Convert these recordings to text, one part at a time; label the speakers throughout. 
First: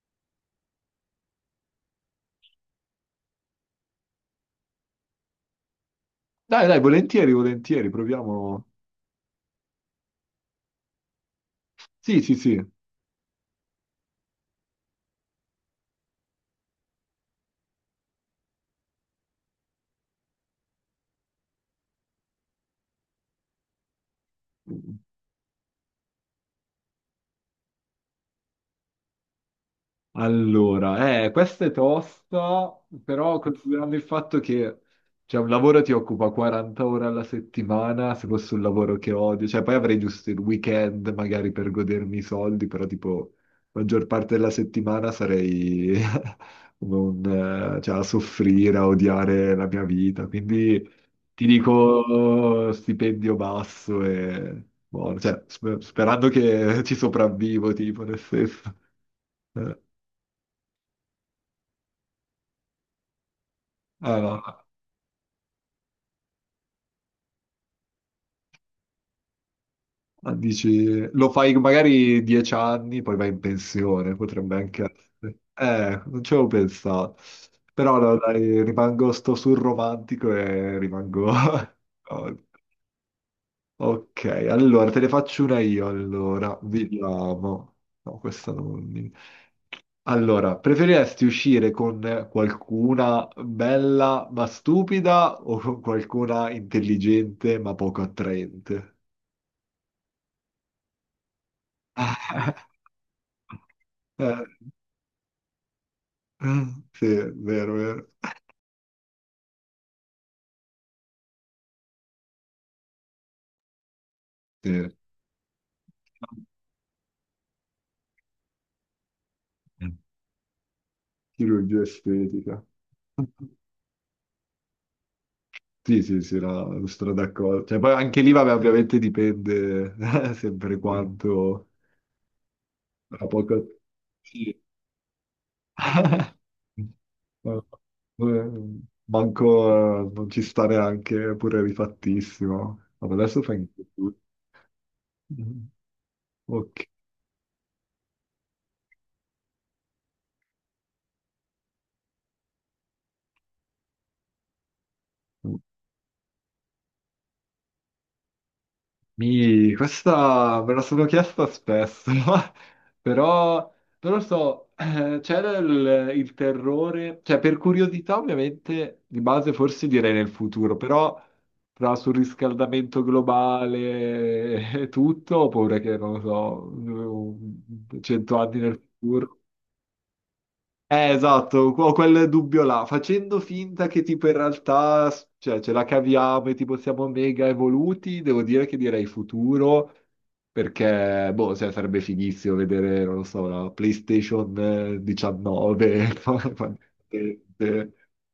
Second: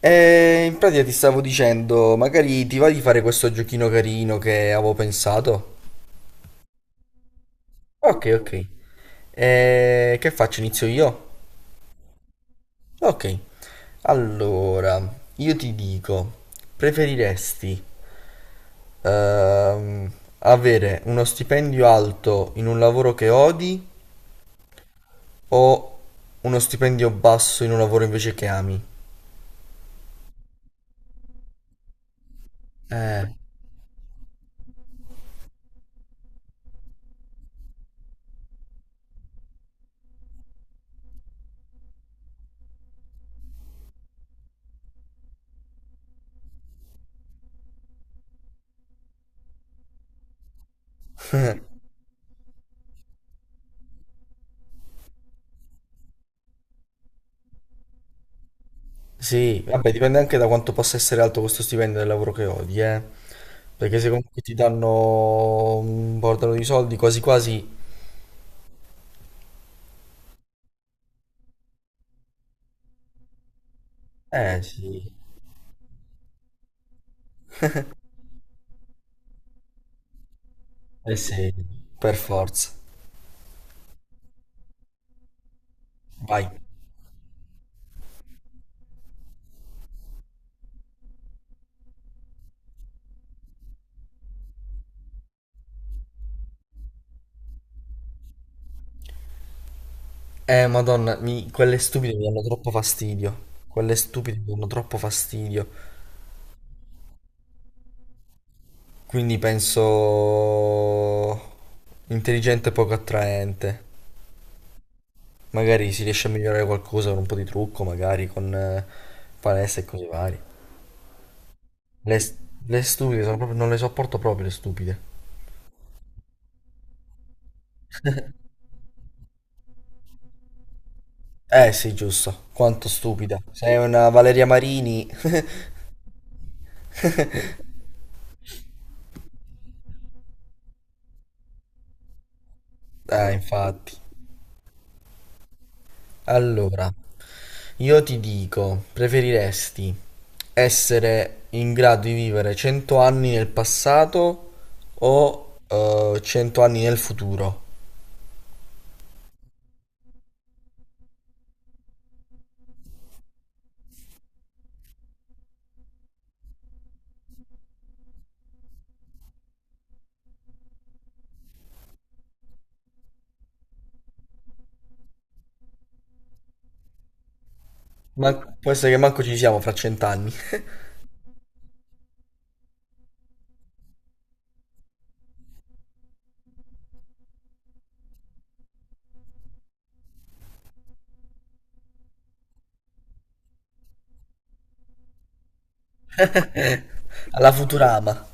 Speaker 1: E in pratica ti stavo dicendo, magari ti va di fare questo giochino carino che avevo pensato?
Speaker 2: Dai, dai, volentieri, volentieri,
Speaker 1: Ok, ok.
Speaker 2: proviamo.
Speaker 1: E che faccio? Inizio io?
Speaker 2: Sì, sì, sì.
Speaker 1: Ok. Allora, io ti dico, preferiresti ehm, avere uno stipendio alto in un lavoro che odi o uno stipendio basso in un lavoro invece che ami?
Speaker 2: Allora, questa è tosta,
Speaker 1: Eh.
Speaker 2: però considerando il fatto che cioè, un lavoro ti occupa 40 ore alla settimana, se fosse un lavoro che odio, cioè poi avrei giusto il weekend magari per godermi i soldi, però tipo la maggior parte della settimana sarei come cioè, a soffrire, a odiare la mia vita, quindi ti dico stipendio basso e buono, cioè, sperando che ci sopravvivo, tipo nel senso.
Speaker 1: Sì,
Speaker 2: Eh.
Speaker 1: vabbè, dipende anche da quanto possa essere alto questo stipendio del lavoro che odi, eh. Perché se comunque
Speaker 2: Eh,
Speaker 1: ti danno un bordello di soldi, quasi quasi...
Speaker 2: no, dici, lo fai magari 10 anni, poi vai in pensione, potrebbe
Speaker 1: Eh
Speaker 2: anche
Speaker 1: sì,
Speaker 2: essere. Non ci avevo pensato. Però no, dai, rimango sto sul romantico e
Speaker 1: eh
Speaker 2: rimango...
Speaker 1: sì, per
Speaker 2: Oh,
Speaker 1: forza.
Speaker 2: ok, allora te ne faccio una io,
Speaker 1: Vai.
Speaker 2: allora, vediamo. No, questa non... Allora, preferiresti uscire con qualcuna bella ma stupida o con qualcuna intelligente ma poco attraente?
Speaker 1: Madonna, quelle stupide mi danno troppo fastidio. Quelle stupide
Speaker 2: Eh,
Speaker 1: mi danno troppo fastidio.
Speaker 2: eh, sì, è vero, vero.
Speaker 1: Quindi penso intelligente e poco attraente.
Speaker 2: Sì.
Speaker 1: Magari si riesce a migliorare qualcosa con un po' di trucco, magari con palestra e cose varie.
Speaker 2: Chirurgia
Speaker 1: Le,
Speaker 2: estetica.
Speaker 1: le stupide sono proprio, non le sopporto proprio le stupide.
Speaker 2: Sì, sì, sì, no, sono d'accordo. Cioè, poi anche lì, vabbè, ovviamente dipende sempre quanto...
Speaker 1: Sì, giusto. Quanto
Speaker 2: La
Speaker 1: stupida.
Speaker 2: poca...
Speaker 1: Sei una Valeria
Speaker 2: Sì.
Speaker 1: Marini.
Speaker 2: Eh, manco non ci sta neanche pure rifattissimo. Vabbè, adesso fai
Speaker 1: Infatti.
Speaker 2: tutto. Ok.
Speaker 1: Allora, io ti dico, preferiresti essere in grado di vivere 100 anni nel passato o 100 anni nel futuro?
Speaker 2: Mi, questa me la sono chiesta spesso, però, non lo so, c'era il terrore, cioè per curiosità ovviamente, di base forse direi nel futuro, però tra surriscaldamento globale e tutto, ho paura che, non lo so,
Speaker 1: Ma
Speaker 2: 100 anni
Speaker 1: può
Speaker 2: nel
Speaker 1: essere che manco ci
Speaker 2: futuro.
Speaker 1: siamo fra 100 anni.
Speaker 2: Esatto, ho quel dubbio là, facendo finta che tipo in realtà cioè, ce la caviamo e tipo siamo mega evoluti, devo dire che direi futuro, perché boh, cioè, sarebbe fighissimo vedere, non lo so, la PlayStation 19,
Speaker 1: Alla Futurama.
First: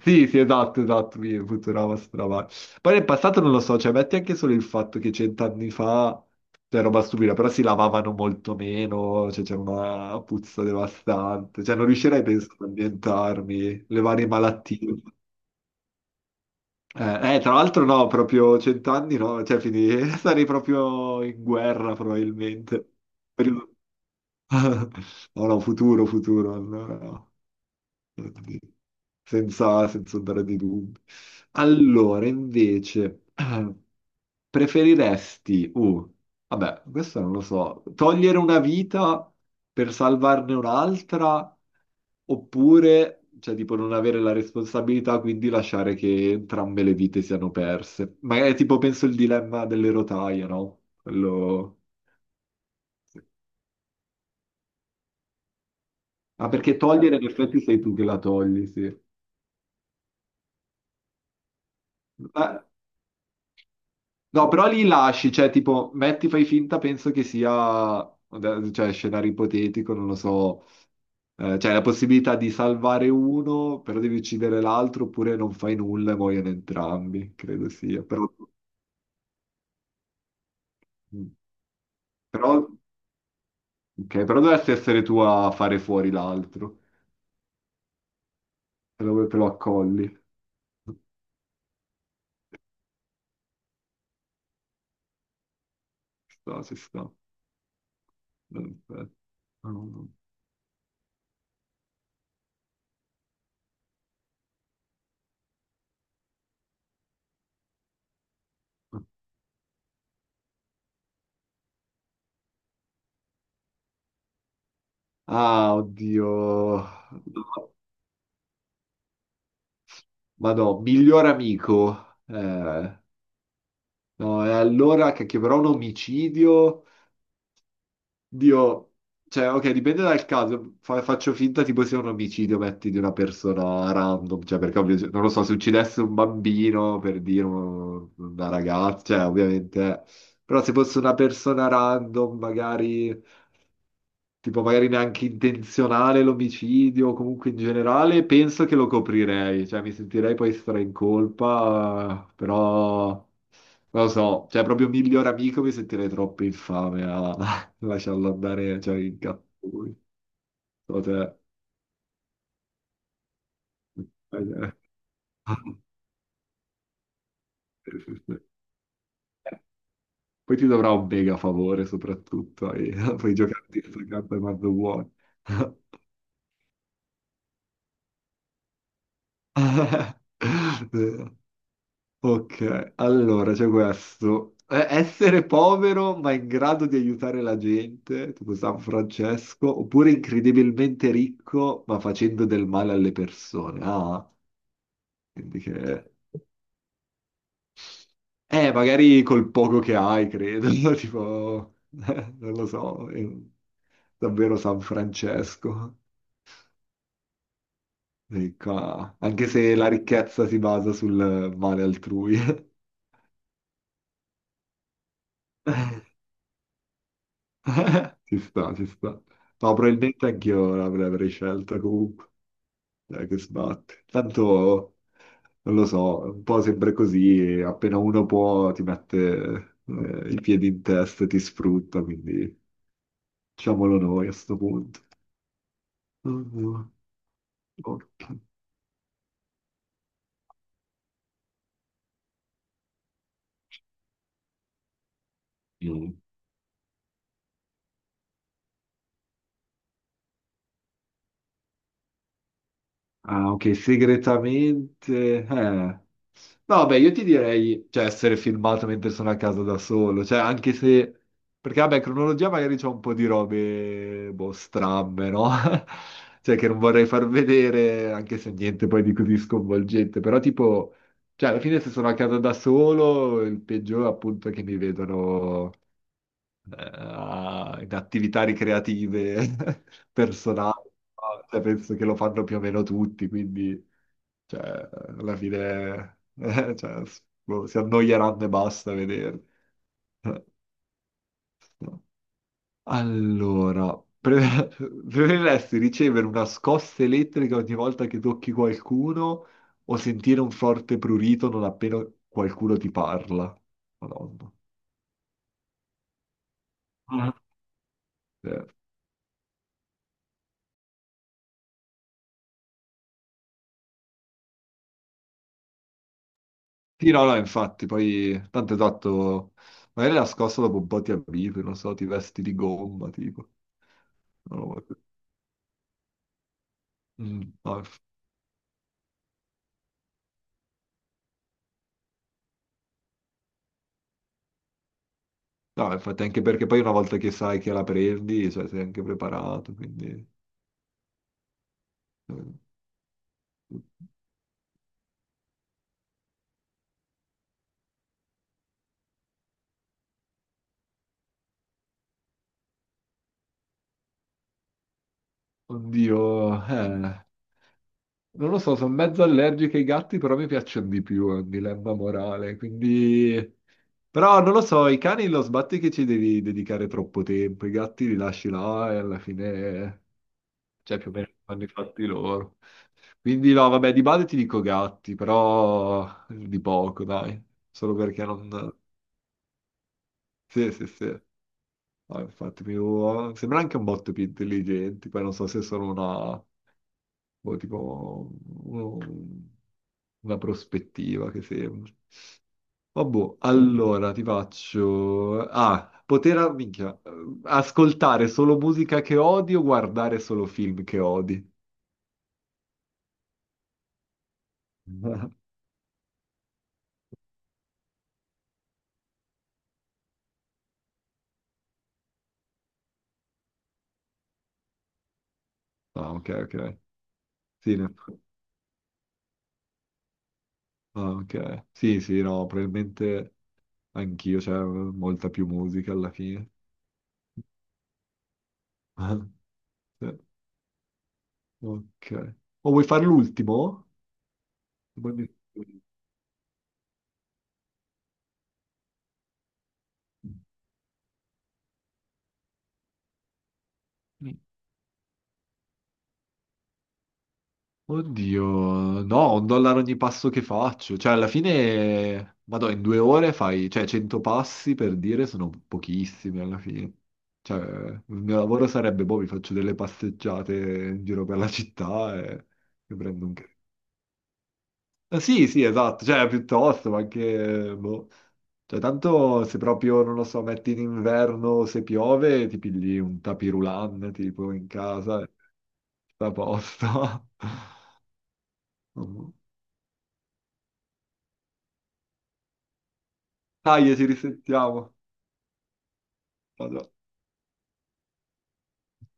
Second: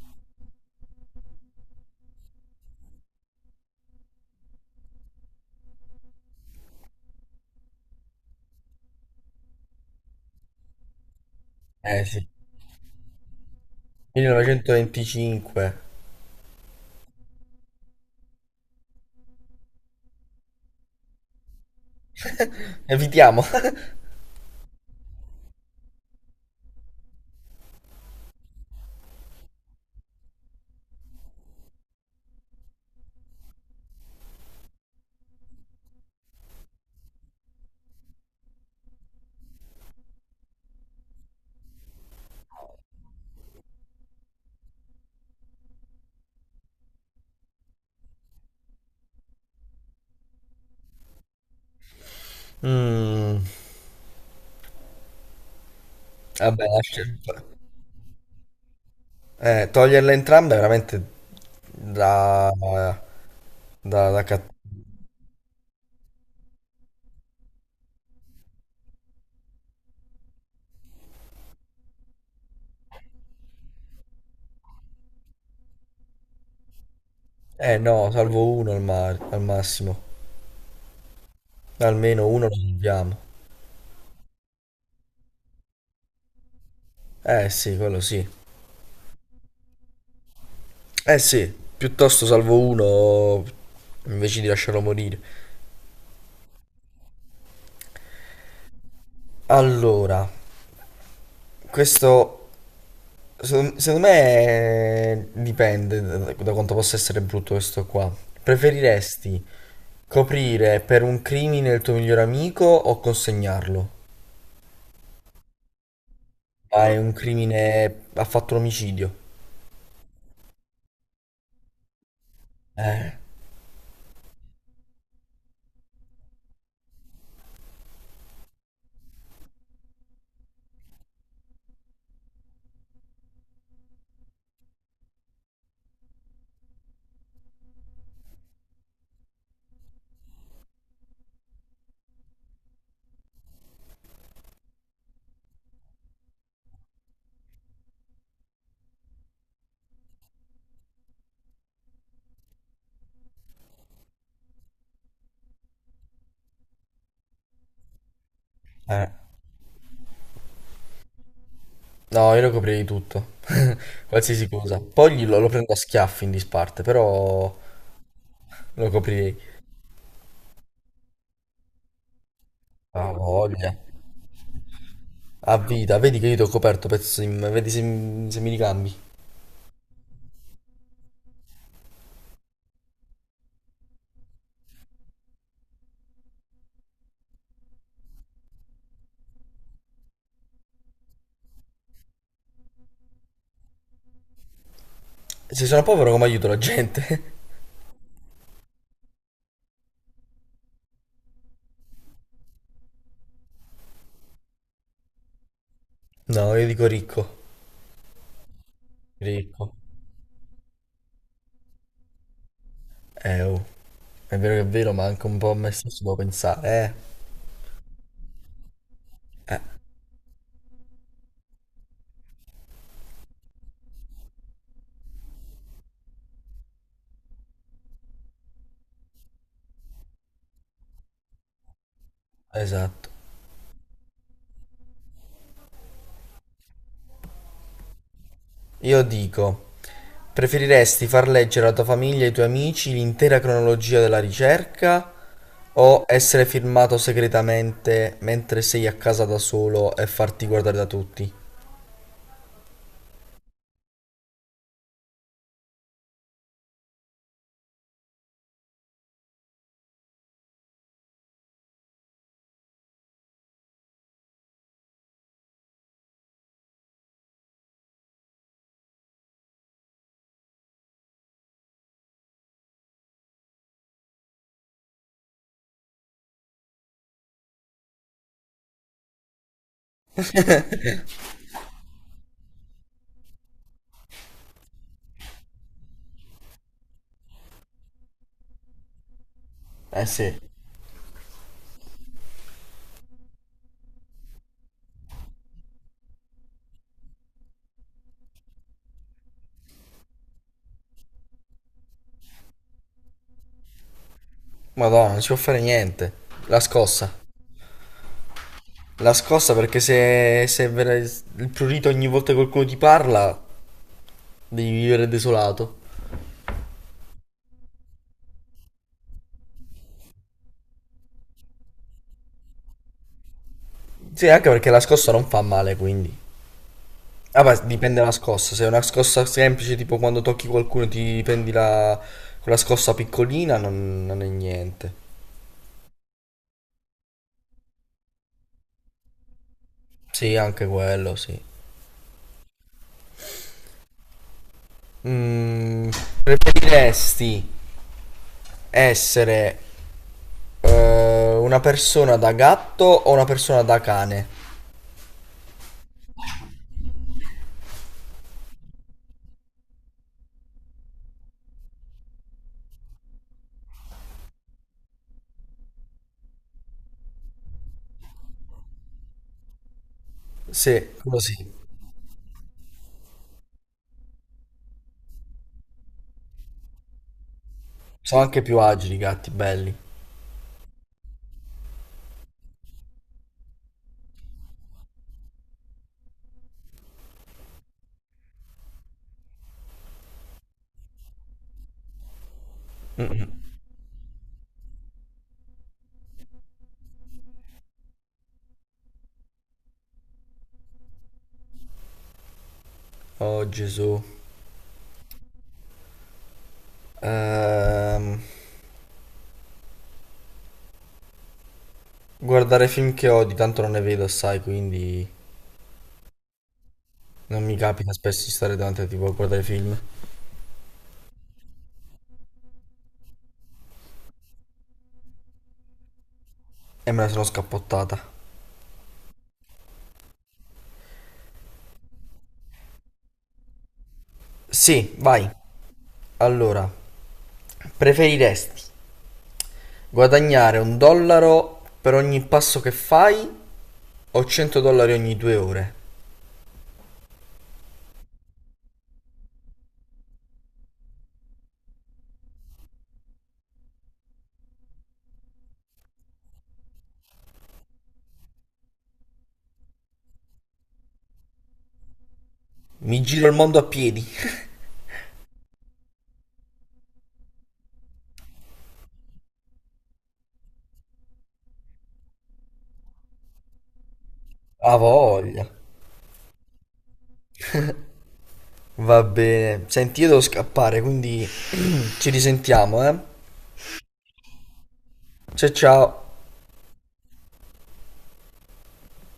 Speaker 2: sì, sì, esatto, esatto, mi Futurama Futurama. Poi nel passato non lo so, cioè metti anche solo il fatto che 100 anni fa c'era roba stupida, però si lavavano molto meno, cioè c'era una puzza devastante, cioè non
Speaker 1: Eh
Speaker 2: riuscirei
Speaker 1: sì,
Speaker 2: penso ad ambientarmi, le varie malattie.
Speaker 1: 1925.
Speaker 2: Tra l'altro no, proprio 100 anni no, cioè quindi sarei proprio in guerra probabilmente.
Speaker 1: Evitiamo.
Speaker 2: Per il- No, no, futuro, futuro, allora no. senza andare di dubbi. Allora, invece, preferiresti, vabbè, questo non lo so, togliere una vita per salvarne un'altra oppure, cioè, tipo, non avere la responsabilità, quindi lasciare che entrambe le vite siano perse. Magari, tipo, penso il dilemma delle rotaie, no? Quello...
Speaker 1: Mm.
Speaker 2: Ah,
Speaker 1: Vabbè,
Speaker 2: perché togliere, in effetti, sei tu che la togli, sì.
Speaker 1: toglierle entrambe è veramente da,
Speaker 2: Ma-
Speaker 1: da, da
Speaker 2: No,
Speaker 1: cat-
Speaker 2: però li lasci, cioè tipo, metti, fai finta, penso che sia, cioè, scenario ipotetico, non lo so, cioè la possibilità di salvare uno, però devi uccidere l'altro, oppure non fai nulla e muoiono entrambi, credo
Speaker 1: Eh
Speaker 2: sia.
Speaker 1: no, salvo uno al massimo.
Speaker 2: Mm,
Speaker 1: Almeno uno lo
Speaker 2: però,
Speaker 1: salviamo.
Speaker 2: ok, però dovresti essere tu a fare fuori l'altro,
Speaker 1: Eh sì, quello sì.
Speaker 2: se lo, te lo accolli.
Speaker 1: Eh sì, piuttosto salvo uno invece di lasciarlo morire.
Speaker 2: Ci sta, ci sta. Aspetta.
Speaker 1: Allora, questo secondo me dipende da quanto possa essere brutto questo qua. Preferiresti coprire per un crimine il tuo miglior amico o consegnarlo?
Speaker 2: Ah, oddio.
Speaker 1: Ah,
Speaker 2: No,
Speaker 1: è un crimine. Ha fatto un omicidio.
Speaker 2: ma no, miglior amico.
Speaker 1: Eh,
Speaker 2: No, e allora che però un omicidio, Dio, cioè, ok, dipende dal caso, faccio finta tipo sia un omicidio, metti, di una persona random, cioè, perché non lo so, se uccidesse un bambino, per dire, una ragazza, cioè, ovviamente, però se fosse una persona random, magari, tipo, magari neanche intenzionale l'omicidio, o comunque in generale, penso che lo coprirei, cioè, mi sentirei poi stra in colpa, però... Non lo so, cioè proprio miglior amico mi sentirei troppo infame a lasciarlo andare, cioè
Speaker 1: eh.
Speaker 2: in cazzo lui. So te-
Speaker 1: No, io lo coprirei tutto. Qualsiasi cosa. Poi lo prendo a schiaffi in disparte, però lo coprirei.
Speaker 2: Poi ti dovrà un mega favore soprattutto, e
Speaker 1: Ah,
Speaker 2: puoi
Speaker 1: voglia.
Speaker 2: giocarti questa carta quando vuoi.
Speaker 1: A vita, vedi che io ti ho coperto, pezzo di... Vedi se, se mi ricambi.
Speaker 2: Eh, ok, allora c'è questo. Essere povero ma in grado di aiutare la gente, tipo San Francesco, oppure incredibilmente ricco ma facendo del male alle persone. Ah, quindi
Speaker 1: Se sono povero,
Speaker 2: che...
Speaker 1: come aiuto la gente?
Speaker 2: Magari col poco che hai, credo, tipo... non lo so, davvero San Francesco.
Speaker 1: No, io dico ricco.
Speaker 2: Sì, anche
Speaker 1: Ricco.
Speaker 2: se la ricchezza si basa sul male altrui.
Speaker 1: Oh. È vero che è vero, ma anche un po' a me stesso devo pensare,
Speaker 2: Ci sta, ci sta.
Speaker 1: eh.
Speaker 2: No, probabilmente anch'io l'avrei scelta comunque. Dai, che sbatte. Tanto, non lo so, un po' sempre così, e appena uno può ti mette i piedi in testa e ti sfrutta, quindi
Speaker 1: Esatto.
Speaker 2: diciamolo noi a sto punto. Mm, ok.
Speaker 1: Io dico, preferiresti far leggere alla tua famiglia e ai tuoi amici l'intera cronologia della ricerca o
Speaker 2: Mm.
Speaker 1: essere firmato segretamente mentre sei a casa da solo e farti guardare da tutti?
Speaker 2: Ah, ok, segretamente.... No, beh, io ti direi, cioè, essere filmato mentre sono a casa da solo, cioè, anche se... Perché, vabbè, cronologia magari c'è un po' di robe, boh, strambe, no? Cioè, che non vorrei far vedere, anche se niente poi di così sconvolgente, però tipo... Cioè, alla fine se sono a casa da solo, il peggiore appunto è che mi vedono in attività ricreative personali, no? Cioè, penso che lo fanno più o meno tutti, quindi... Cioè, alla fine, cioè, boh, si annoieranno e basta a vederli.
Speaker 1: Eh sì.
Speaker 2: Eh, no. Allora, preferiresti ricevere una scossa elettrica ogni volta che tocchi qualcuno o sentire un forte prurito non appena qualcuno ti parla? Madonna.
Speaker 1: Madonna, non si può fare niente. La scossa.
Speaker 2: Mm. Eh,
Speaker 1: La scossa perché se, se vera- il prurito ogni volta che qualcuno ti parla, devi vivere desolato.
Speaker 2: sì, no, no, infatti, poi tanto esatto, magari la scossa dopo un po' ti abitui, non so, ti vesti di gomma, tipo.
Speaker 1: Sì, anche
Speaker 2: Non
Speaker 1: perché la
Speaker 2: lo so.
Speaker 1: scossa non fa male, quindi.
Speaker 2: Mm,
Speaker 1: Vabbè,
Speaker 2: no,
Speaker 1: dipende dalla scossa. Se è una scossa semplice, tipo quando tocchi qualcuno e ti prendi la... quella scossa piccolina, non è niente.
Speaker 2: no, infatti anche perché poi una volta che sai che la prendi, cioè, sei anche preparato, quindi...
Speaker 1: Sì, anche quello, sì.
Speaker 2: eh,
Speaker 1: Mm, preferiresti essere una persona da gatto o una persona da cane?
Speaker 2: Oddio, eh, non lo so, sono mezzo allergico ai gatti, però mi piacciono di più, è un dilemma morale, quindi... Però non lo so, i cani lo sbatti che ci devi dedicare troppo tempo, i gatti li lasci là e alla fine,
Speaker 1: Sì,
Speaker 2: cioè più o meno
Speaker 1: così.
Speaker 2: fanno i fatti loro. Quindi no, vabbè, di base ti dico gatti, però di poco, dai, solo
Speaker 1: Sono
Speaker 2: perché
Speaker 1: anche
Speaker 2: non...
Speaker 1: più agili i gatti, belli.
Speaker 2: Sì, sì, sì. No, infatti, sembra anche un botto più intelligenti, poi non so se sono una, boh, tipo, un- una prospettiva che sembra. Oh, boh, allora ti faccio... Ah, poter, ah, minchia, ascoltare solo musica che odi o guardare solo film che odi?
Speaker 1: Oh Gesù. Ehm, guardare film che odi, tanto non ne vedo, assai, quindi
Speaker 2: Ah, ok, ok.
Speaker 1: non mi
Speaker 2: Sì,
Speaker 1: capita spesso di stare davanti a tipo a guardare film.
Speaker 2: ah, ok. Sì, sì, no, probabilmente anch'io, c'è molta più musica alla fine.
Speaker 1: E me la sono scappottata.
Speaker 2: Sì. Ok. O vuoi fare l'ultimo?
Speaker 1: Sì,
Speaker 2: Poi
Speaker 1: vai. Allora, preferiresti guadagnare un dollaro per ogni passo che fai o
Speaker 2: mi-
Speaker 1: 100 dollari ogni 2 ore?
Speaker 2: Oddio, no, 1 dollaro ogni passo che faccio. Cioè, alla fine, vado in 2 ore fai, cioè, 100 passi per dire sono pochissimi alla fine. Cioè, il mio lavoro sarebbe, boh, vi faccio delle passeggiate in giro per la città e
Speaker 1: Mi
Speaker 2: prendo
Speaker 1: giro il mondo a piedi.
Speaker 2: Ah, sì, sì, esatto, cioè, piuttosto, ma anche, boh. Cioè, tanto se proprio, non lo so, metti in inverno, se piove, ti pigli un tapirulan, tipo, in
Speaker 1: A
Speaker 2: casa, e
Speaker 1: voglia.
Speaker 2: sta a posto.
Speaker 1: Va bene. Senti, io devo scappare, quindi ci risentiamo, eh?
Speaker 2: Dai, ci risentiamo.
Speaker 1: Ciao ciao.
Speaker 2: Vado.